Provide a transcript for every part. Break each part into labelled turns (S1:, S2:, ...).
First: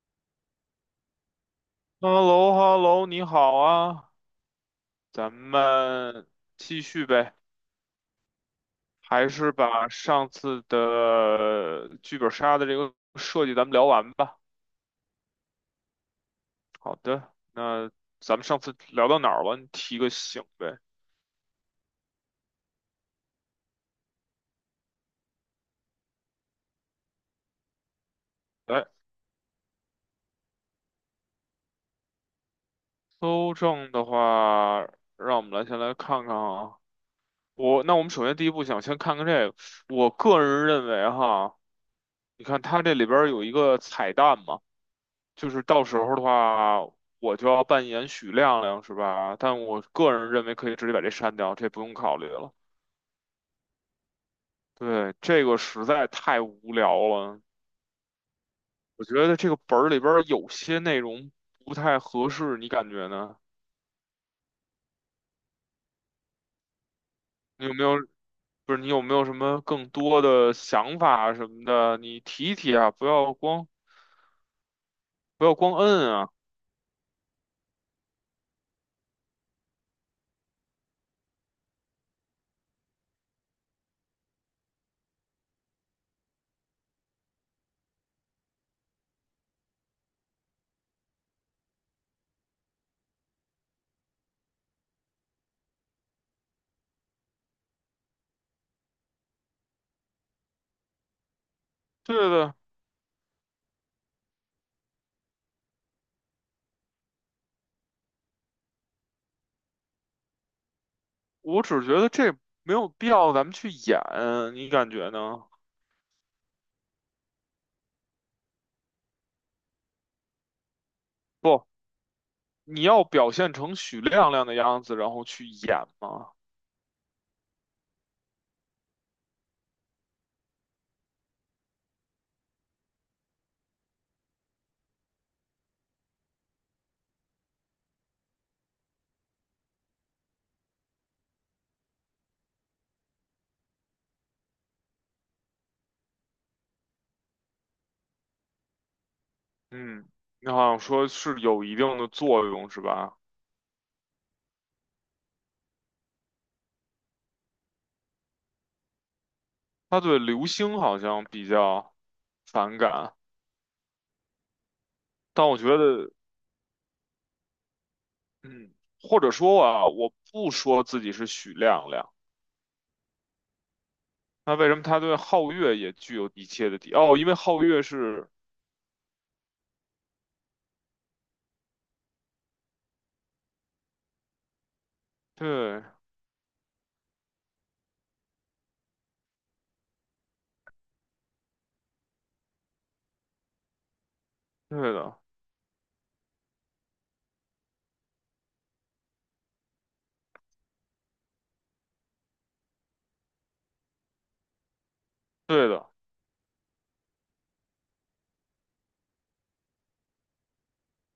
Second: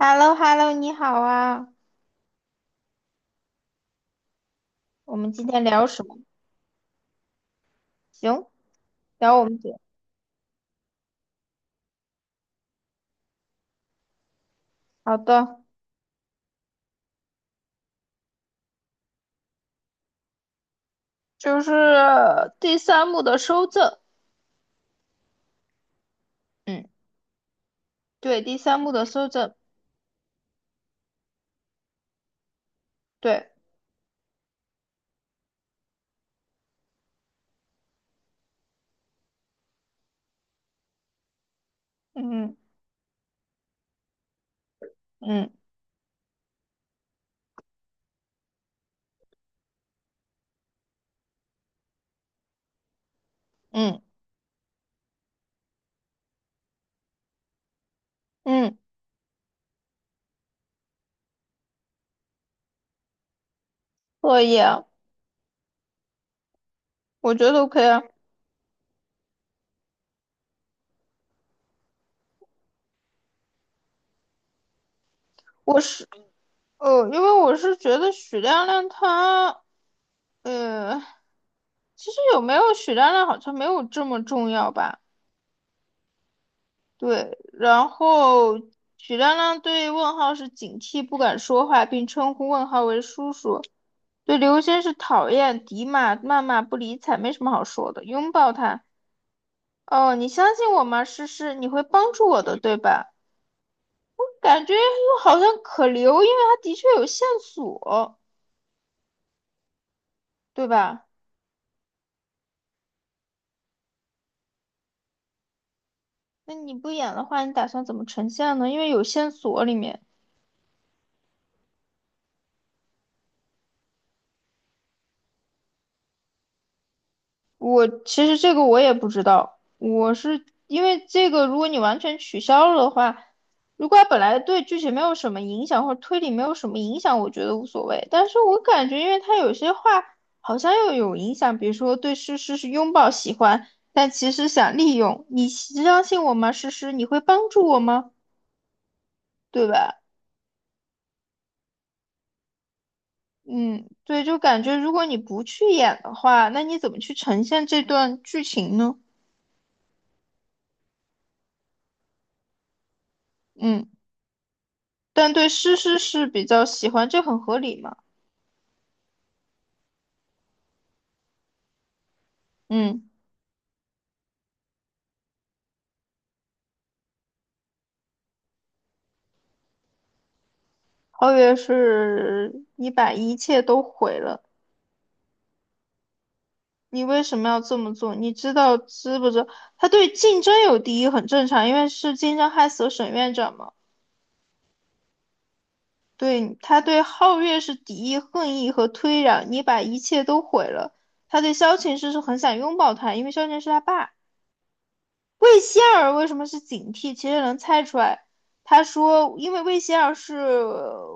S1: h e l l o h e l l o 你好啊。
S2: h e l l o h e l l o 你好啊，
S1: 我
S2: 咱
S1: 们今天聊什么？
S2: 们继续呗，
S1: 行，
S2: 还
S1: 聊我
S2: 是
S1: 们姐。
S2: 把上次的剧本杀的这个设计咱们聊完吧。
S1: 好的，
S2: 好的，那咱们上次聊到哪儿了？你提个醒呗。
S1: 就是第三幕的收证，嗯，对，第三
S2: 来，
S1: 幕的收证，对，
S2: 搜证的话，让我们来先来看看啊。我，那我们首先第一步想先看看这个，我个人认为哈，你
S1: 嗯
S2: 看它这里边儿有一个彩蛋嘛。就
S1: 嗯
S2: 是到时候的话，我就要扮演许亮亮，是吧？但我个人认为可以直接把这删掉，这不用考虑了。
S1: 嗯
S2: 对，这个实在太无聊了，
S1: 嗯，
S2: 我觉得这个本儿里边儿有些内容不太合适，你感觉呢？
S1: 可以啊，我觉得
S2: 你有没
S1: OK
S2: 有，
S1: 啊。
S2: 不是你有没有什么更多的想法什么的？你提一提啊，不要光
S1: 我是，
S2: 摁啊。
S1: 因为我是觉得许亮亮他，呃，其实有没有许亮亮好像没有这么重要吧。对，然后许亮亮对问号是警惕，不敢说话，并称呼问号为叔叔。对刘星是讨厌、敌骂、谩骂、不理睬，没什么好说的。拥抱他，哦，你相信我吗？诗诗，你会帮
S2: 对
S1: 助我
S2: 的，
S1: 的，对吧？感觉又好像可留，因为他的确有线索，对吧？
S2: 我只觉得这没有必要咱们去演，你感觉呢？
S1: 那你不演的话，你打算怎么呈现呢？因为有线索里面，
S2: 不。你要表现成许亮亮的样子，然后去演吗？
S1: 我其实这个我也不知道，我是因为这个，如果你完全取消了的话，如果它本来对剧情没有什么影响，或者推理没有什么影响，我觉得无所谓。但是我感觉，因为他有些话好像又有影响，比如说对诗诗是拥抱喜欢，但其实想利用你，相信我吗？诗诗，你会帮助我吗？对吧？
S2: 嗯，你好像说是有一定的作用，是吧？
S1: 嗯，对，就感觉如果你不去演的话，那你怎么去呈现这段剧情呢？
S2: 他对刘星好像比较反感，
S1: 嗯。但
S2: 但
S1: 对
S2: 我觉
S1: 诗诗
S2: 得，
S1: 是比较喜欢，这很合理嘛。
S2: 嗯，或者说啊，我不说自己是许亮亮，
S1: 嗯，
S2: 那为什么他对皓月也具有一切的敌？哦，因为皓月是，
S1: 皓月是你把一切都毁了，
S2: 对，
S1: 你为什么要这么做？你知道知不知道？他对竞争有敌意很正常，因为是竞争害死了沈院长嘛。
S2: 对的，
S1: 对，他对皓月是敌意、恨意和推攘。你把一切都毁了，他对萧晴师是很想拥抱他，因为萧晴是他爸。魏
S2: 对
S1: 仙
S2: 的，
S1: 儿为什么是警惕？其实能猜出来。他说，因为魏仙儿是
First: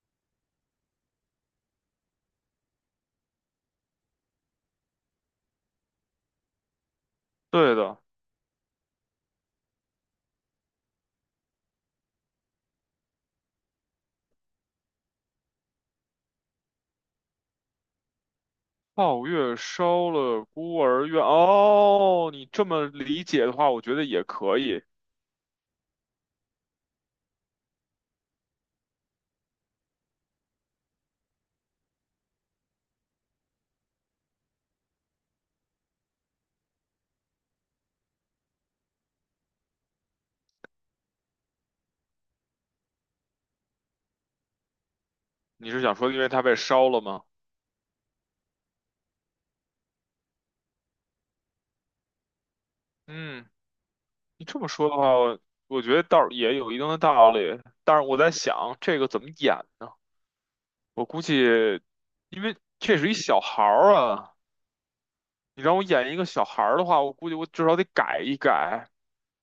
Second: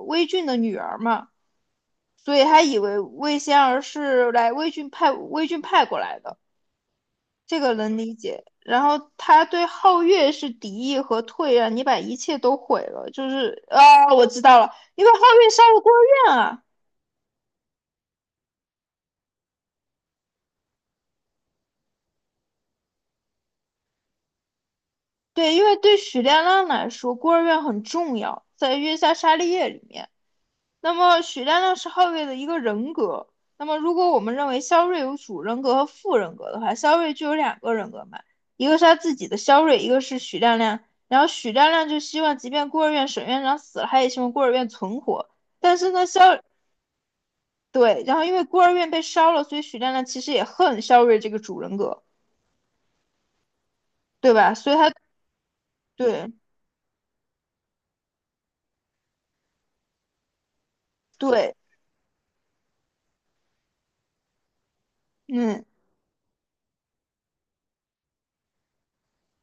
S1: 魏俊的女儿嘛。所以他以为魏仙儿是来魏郡派过来的，这个
S2: 对
S1: 能
S2: 的。
S1: 理解。然后他对皓月是敌意和退让，你把一切都毁了，就是啊，我知道了，因为皓月杀了孤儿院啊，
S2: 皓月烧了孤儿院，哦，你这么理解的话，我觉得也可以。
S1: 对，因为对许亮亮来说，孤儿院很重要，在月下杀利叶里面，那么许亮亮是后卫的一个人格。那么如果我们认为肖瑞有主人格和副人格的话，肖瑞就有两个人格嘛，一个是他自己的肖瑞，一个是许亮亮。然后许亮亮就希望，即便孤儿院沈院长死了，他也希望孤儿院存活。
S2: 你
S1: 但
S2: 是
S1: 是
S2: 想
S1: 呢，
S2: 说因为它被烧了吗？
S1: 对，然后因为孤儿院被烧了，所以许亮亮其实也恨肖瑞这个主人格，
S2: 嗯，
S1: 对
S2: 你
S1: 吧？
S2: 这么
S1: 所以
S2: 说
S1: 他
S2: 的话，我觉得倒
S1: 对
S2: 是也有一定的道理，但是我在想这个怎么演呢？我估计，
S1: 对，
S2: 因为这是一小孩儿啊，你
S1: 嗯。
S2: 让我演一个小孩儿的话，我估计我至少得改一改。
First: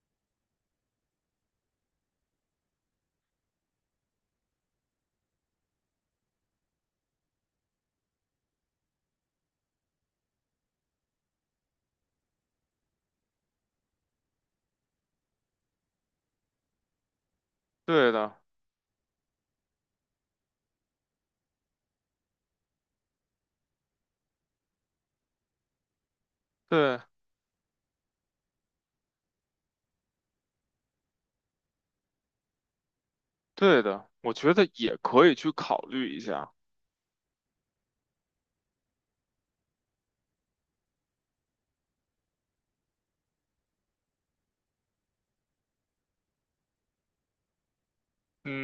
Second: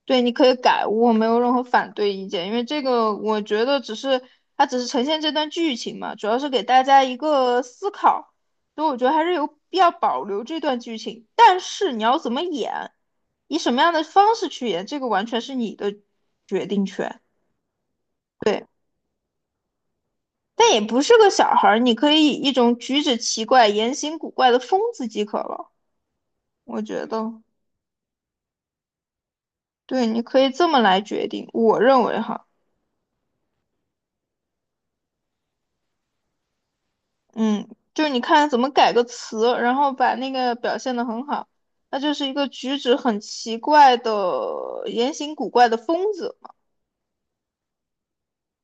S1: 对，你可以改，我没有任何反对意见，因为这个我觉得只是它只是呈现这段剧情嘛，主要是给大家一个思考，所以我觉得还是有必要保留这段剧情。但是你要怎么演，以什么样的方式去演，这个完全是你的决定权。
S2: 对的，
S1: 对，但也不是个小孩儿，你可以以一种举止奇怪、言行古怪的疯子即可了，我
S2: 对，
S1: 觉得。对，你可以这么来决定，我认为哈。
S2: 对的，我觉得也可以去考虑一下。
S1: 嗯，就是你看怎么改个词，然后把那个表现得很好。那就是一个举止很奇怪的、言行古怪的疯子嘛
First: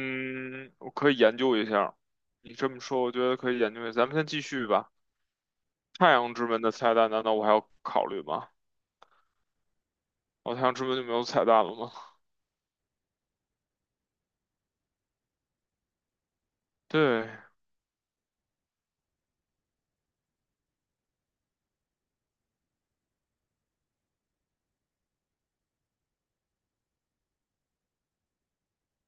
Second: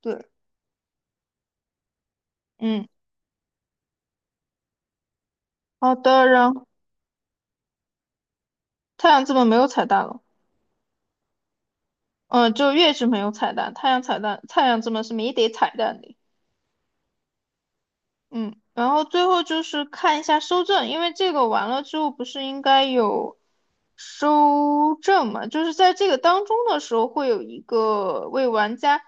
S1: 对，
S2: 我可以研究一下。你这么
S1: 嗯，
S2: 说，我觉得可以研究一下。咱们先继续吧。
S1: 好
S2: 太
S1: 的。
S2: 阳之
S1: 然
S2: 门
S1: 后
S2: 的彩蛋，难道我还要考虑吗？
S1: 太阳之门没有彩蛋了，
S2: 哦，太阳之门就没有彩蛋了吗？
S1: 嗯，就月之门有彩蛋，太阳彩蛋，太阳之门是没得彩蛋的。
S2: 对
S1: 嗯，然后最后就是看一下收证，因为这个完了之后不是应该有收证嘛？就是在这个当中的时候，会有一个为玩家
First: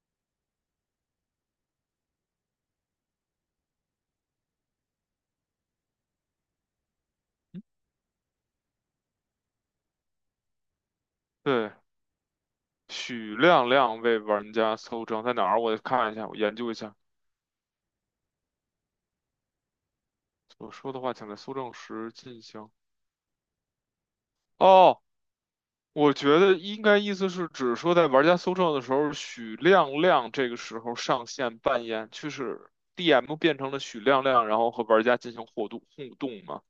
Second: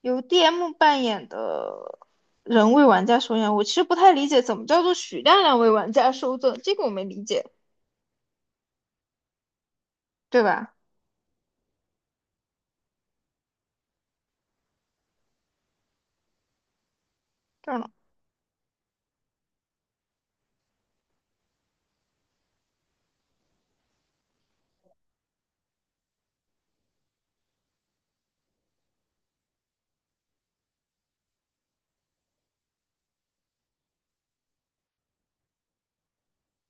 S1: 由 DM 扮演的人为玩家收证。我其实不太理解怎么叫做许亮亮为玩家收证，这个我没理解，对吧？
S2: 对，许亮亮为玩家搜证，在哪儿？我看一下，我研究一下。
S1: 这儿呢？
S2: 我说的话，请在搜证时进行。哦，我觉得应该意思是指说，在玩家搜证的时候，许亮亮这个时候上线扮演，就是 DM 变成了许亮亮，然后和玩家进行互动互动嘛。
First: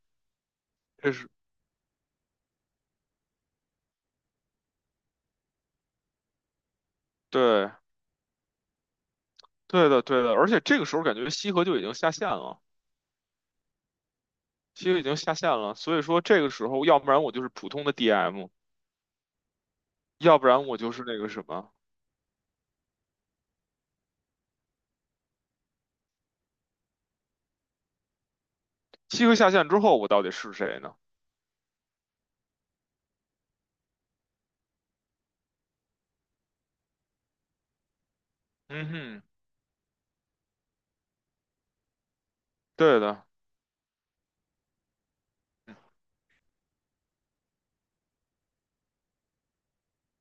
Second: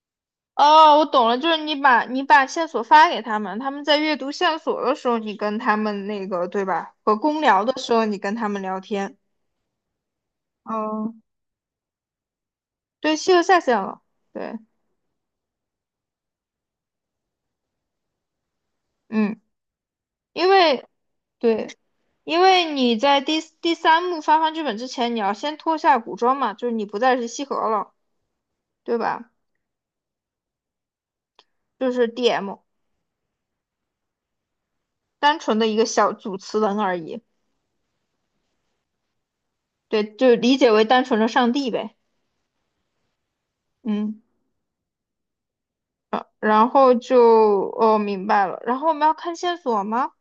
S1: 哦，我
S2: 这
S1: 懂
S2: 是
S1: 了，就是你把线索发给他们，他们在阅读线索的时候，你跟他们那个，对吧？和公聊
S2: 对
S1: 的时候，你跟他们聊天。
S2: 对的对的，而且这个时候
S1: 哦，
S2: 感觉西河就已经下线了，
S1: 对，西游下线了。对，
S2: 西河已经下线了，所以说这个时候，要不然我就是普通的 DM，
S1: 嗯，
S2: 要不
S1: 因
S2: 然我
S1: 为
S2: 就是那个什么。
S1: 对，因为你在第三幕发放剧本之前，你要先脱下古装嘛，就是你不再是西河了，对
S2: 西
S1: 吧？
S2: 河下线之后，我到底是谁呢？
S1: 就是 DM，单纯的一个小主持人而已。
S2: 嗯哼，
S1: 对，就理解为单纯的上帝呗。
S2: 对的，
S1: 嗯，然后就哦明白了。然后我们要看线索吗？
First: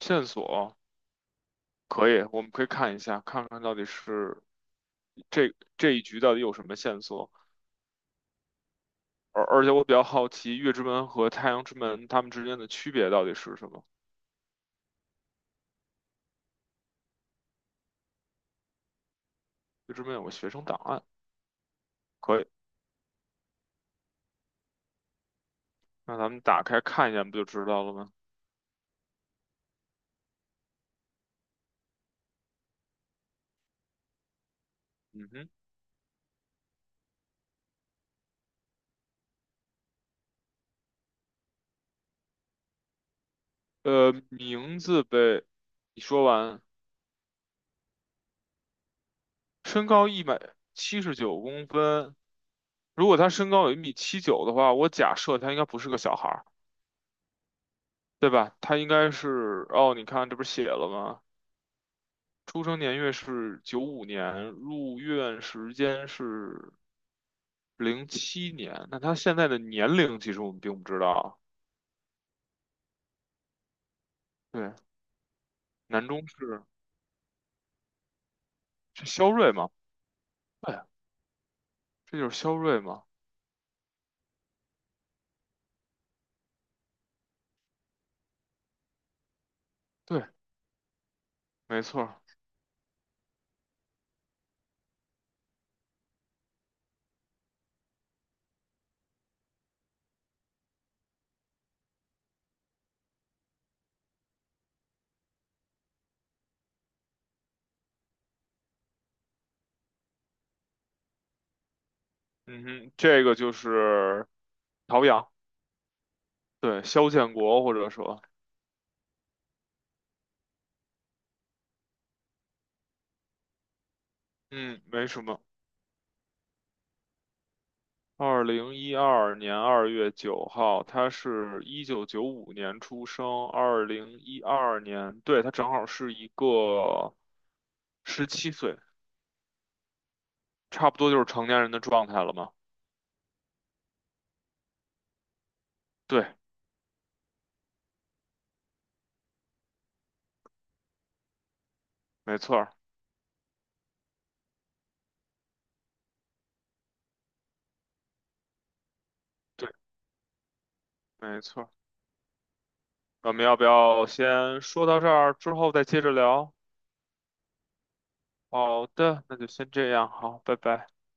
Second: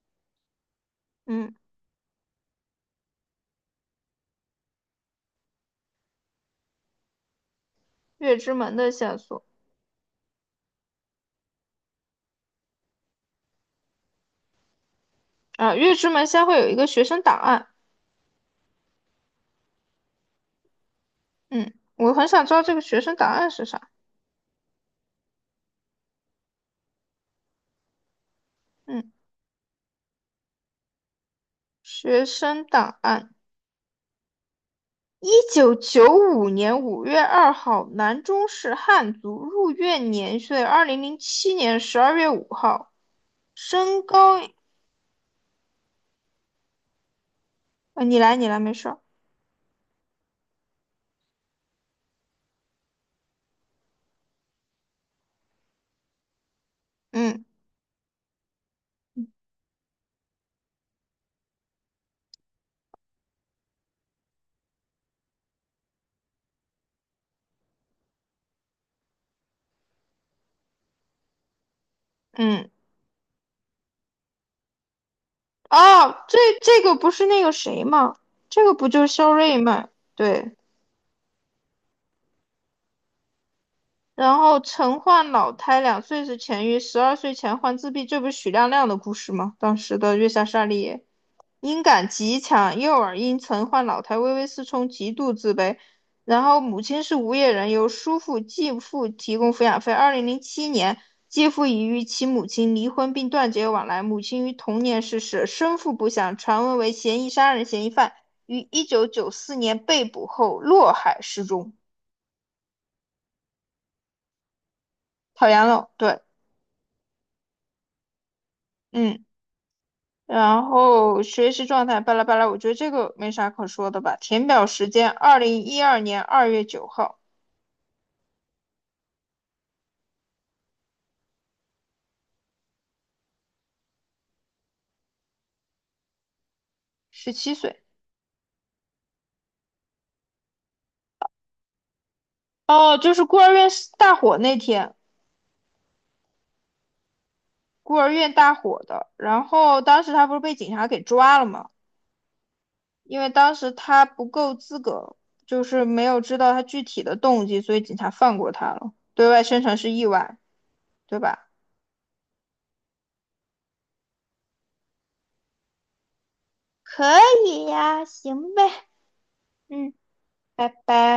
S2: 线索
S1: 嗯，
S2: 可以，我们可以看一下，看看到底是这一局到底有什么线索。
S1: 月之门的线
S2: 而
S1: 索
S2: 而且我比较好奇，月之门和太阳之门它们之间的区别到底是什么？
S1: 啊，月之门先会有一个学生档案。
S2: 月之门有个学生档案，
S1: 嗯，我很
S2: 可以，
S1: 想知道这个学生档案是啥。
S2: 那咱们打开看一下，不就知道了吗？
S1: 嗯。学生档案。一
S2: 嗯哼，
S1: 九九五年五月二号，南中市汉族，入院年岁2007年12月5号，身高……
S2: 名字呗，你说完，
S1: 你来，你来，没事儿。
S2: 身高179公分，如果他身高有1米79的话，我假设他应该不是个小孩。
S1: 嗯
S2: 对吧？他应该是，哦，你看这不是写了吗？出生年月是九五年，入院时间是07年。那他现在的年龄其实我们并不知道。
S1: 嗯，
S2: 对，男
S1: 哦，
S2: 中
S1: 这
S2: 是
S1: 这个不是那个谁吗？这个不就
S2: 是
S1: 是
S2: 肖
S1: 肖
S2: 瑞
S1: 瑞
S2: 吗？
S1: 吗？对。
S2: 对，这就是肖瑞吗？
S1: 然后曾患脑瘫，两岁时痊愈，十二岁前患自闭，这不是许亮亮的故事吗？当时的
S2: 对，
S1: 月下沙利叶音
S2: 没错
S1: 感
S2: 儿
S1: 极强，右耳因曾患老态微微失聪，极度自卑。然后母亲是无业人，由叔父、继父提供抚养费。二零零七年，继父已与其母亲离婚并断绝往来。母亲于同年逝世，生父不详，传闻为嫌疑杀人嫌疑犯，于1994年被捕后落海失踪。
S2: 嗯哼，这个就是陶阳，
S1: 讨厌了，对，
S2: 对，肖建国或者说，
S1: 嗯。然后学习状态巴拉巴拉，我觉得这个没啥可说的吧。填表
S2: 嗯，
S1: 时
S2: 没
S1: 间
S2: 什
S1: 二
S2: 么。
S1: 零一二年二月九号，
S2: 2012年2月9号，他是1995年出生，二零一二年，对，他正好是一个
S1: 17岁。
S2: 17岁，差不多就是成年人的状态了嘛。
S1: 哦，就是孤儿院是大火那天，
S2: 对，
S1: 孤儿院大火的。然后当时他不是被警察给抓了吗？
S2: 没错儿
S1: 因为当时他不够资格，就是没有知道他具体的动机，所以警察放过他了。对外宣
S2: 对，
S1: 传是意外，对
S2: 没
S1: 吧？
S2: 错儿我们要不要先说到这儿，之后再接着聊？
S1: 可以呀，行呗，
S2: 好的，那就先这
S1: 嗯，
S2: 样，好，拜
S1: 拜
S2: 拜。
S1: 拜。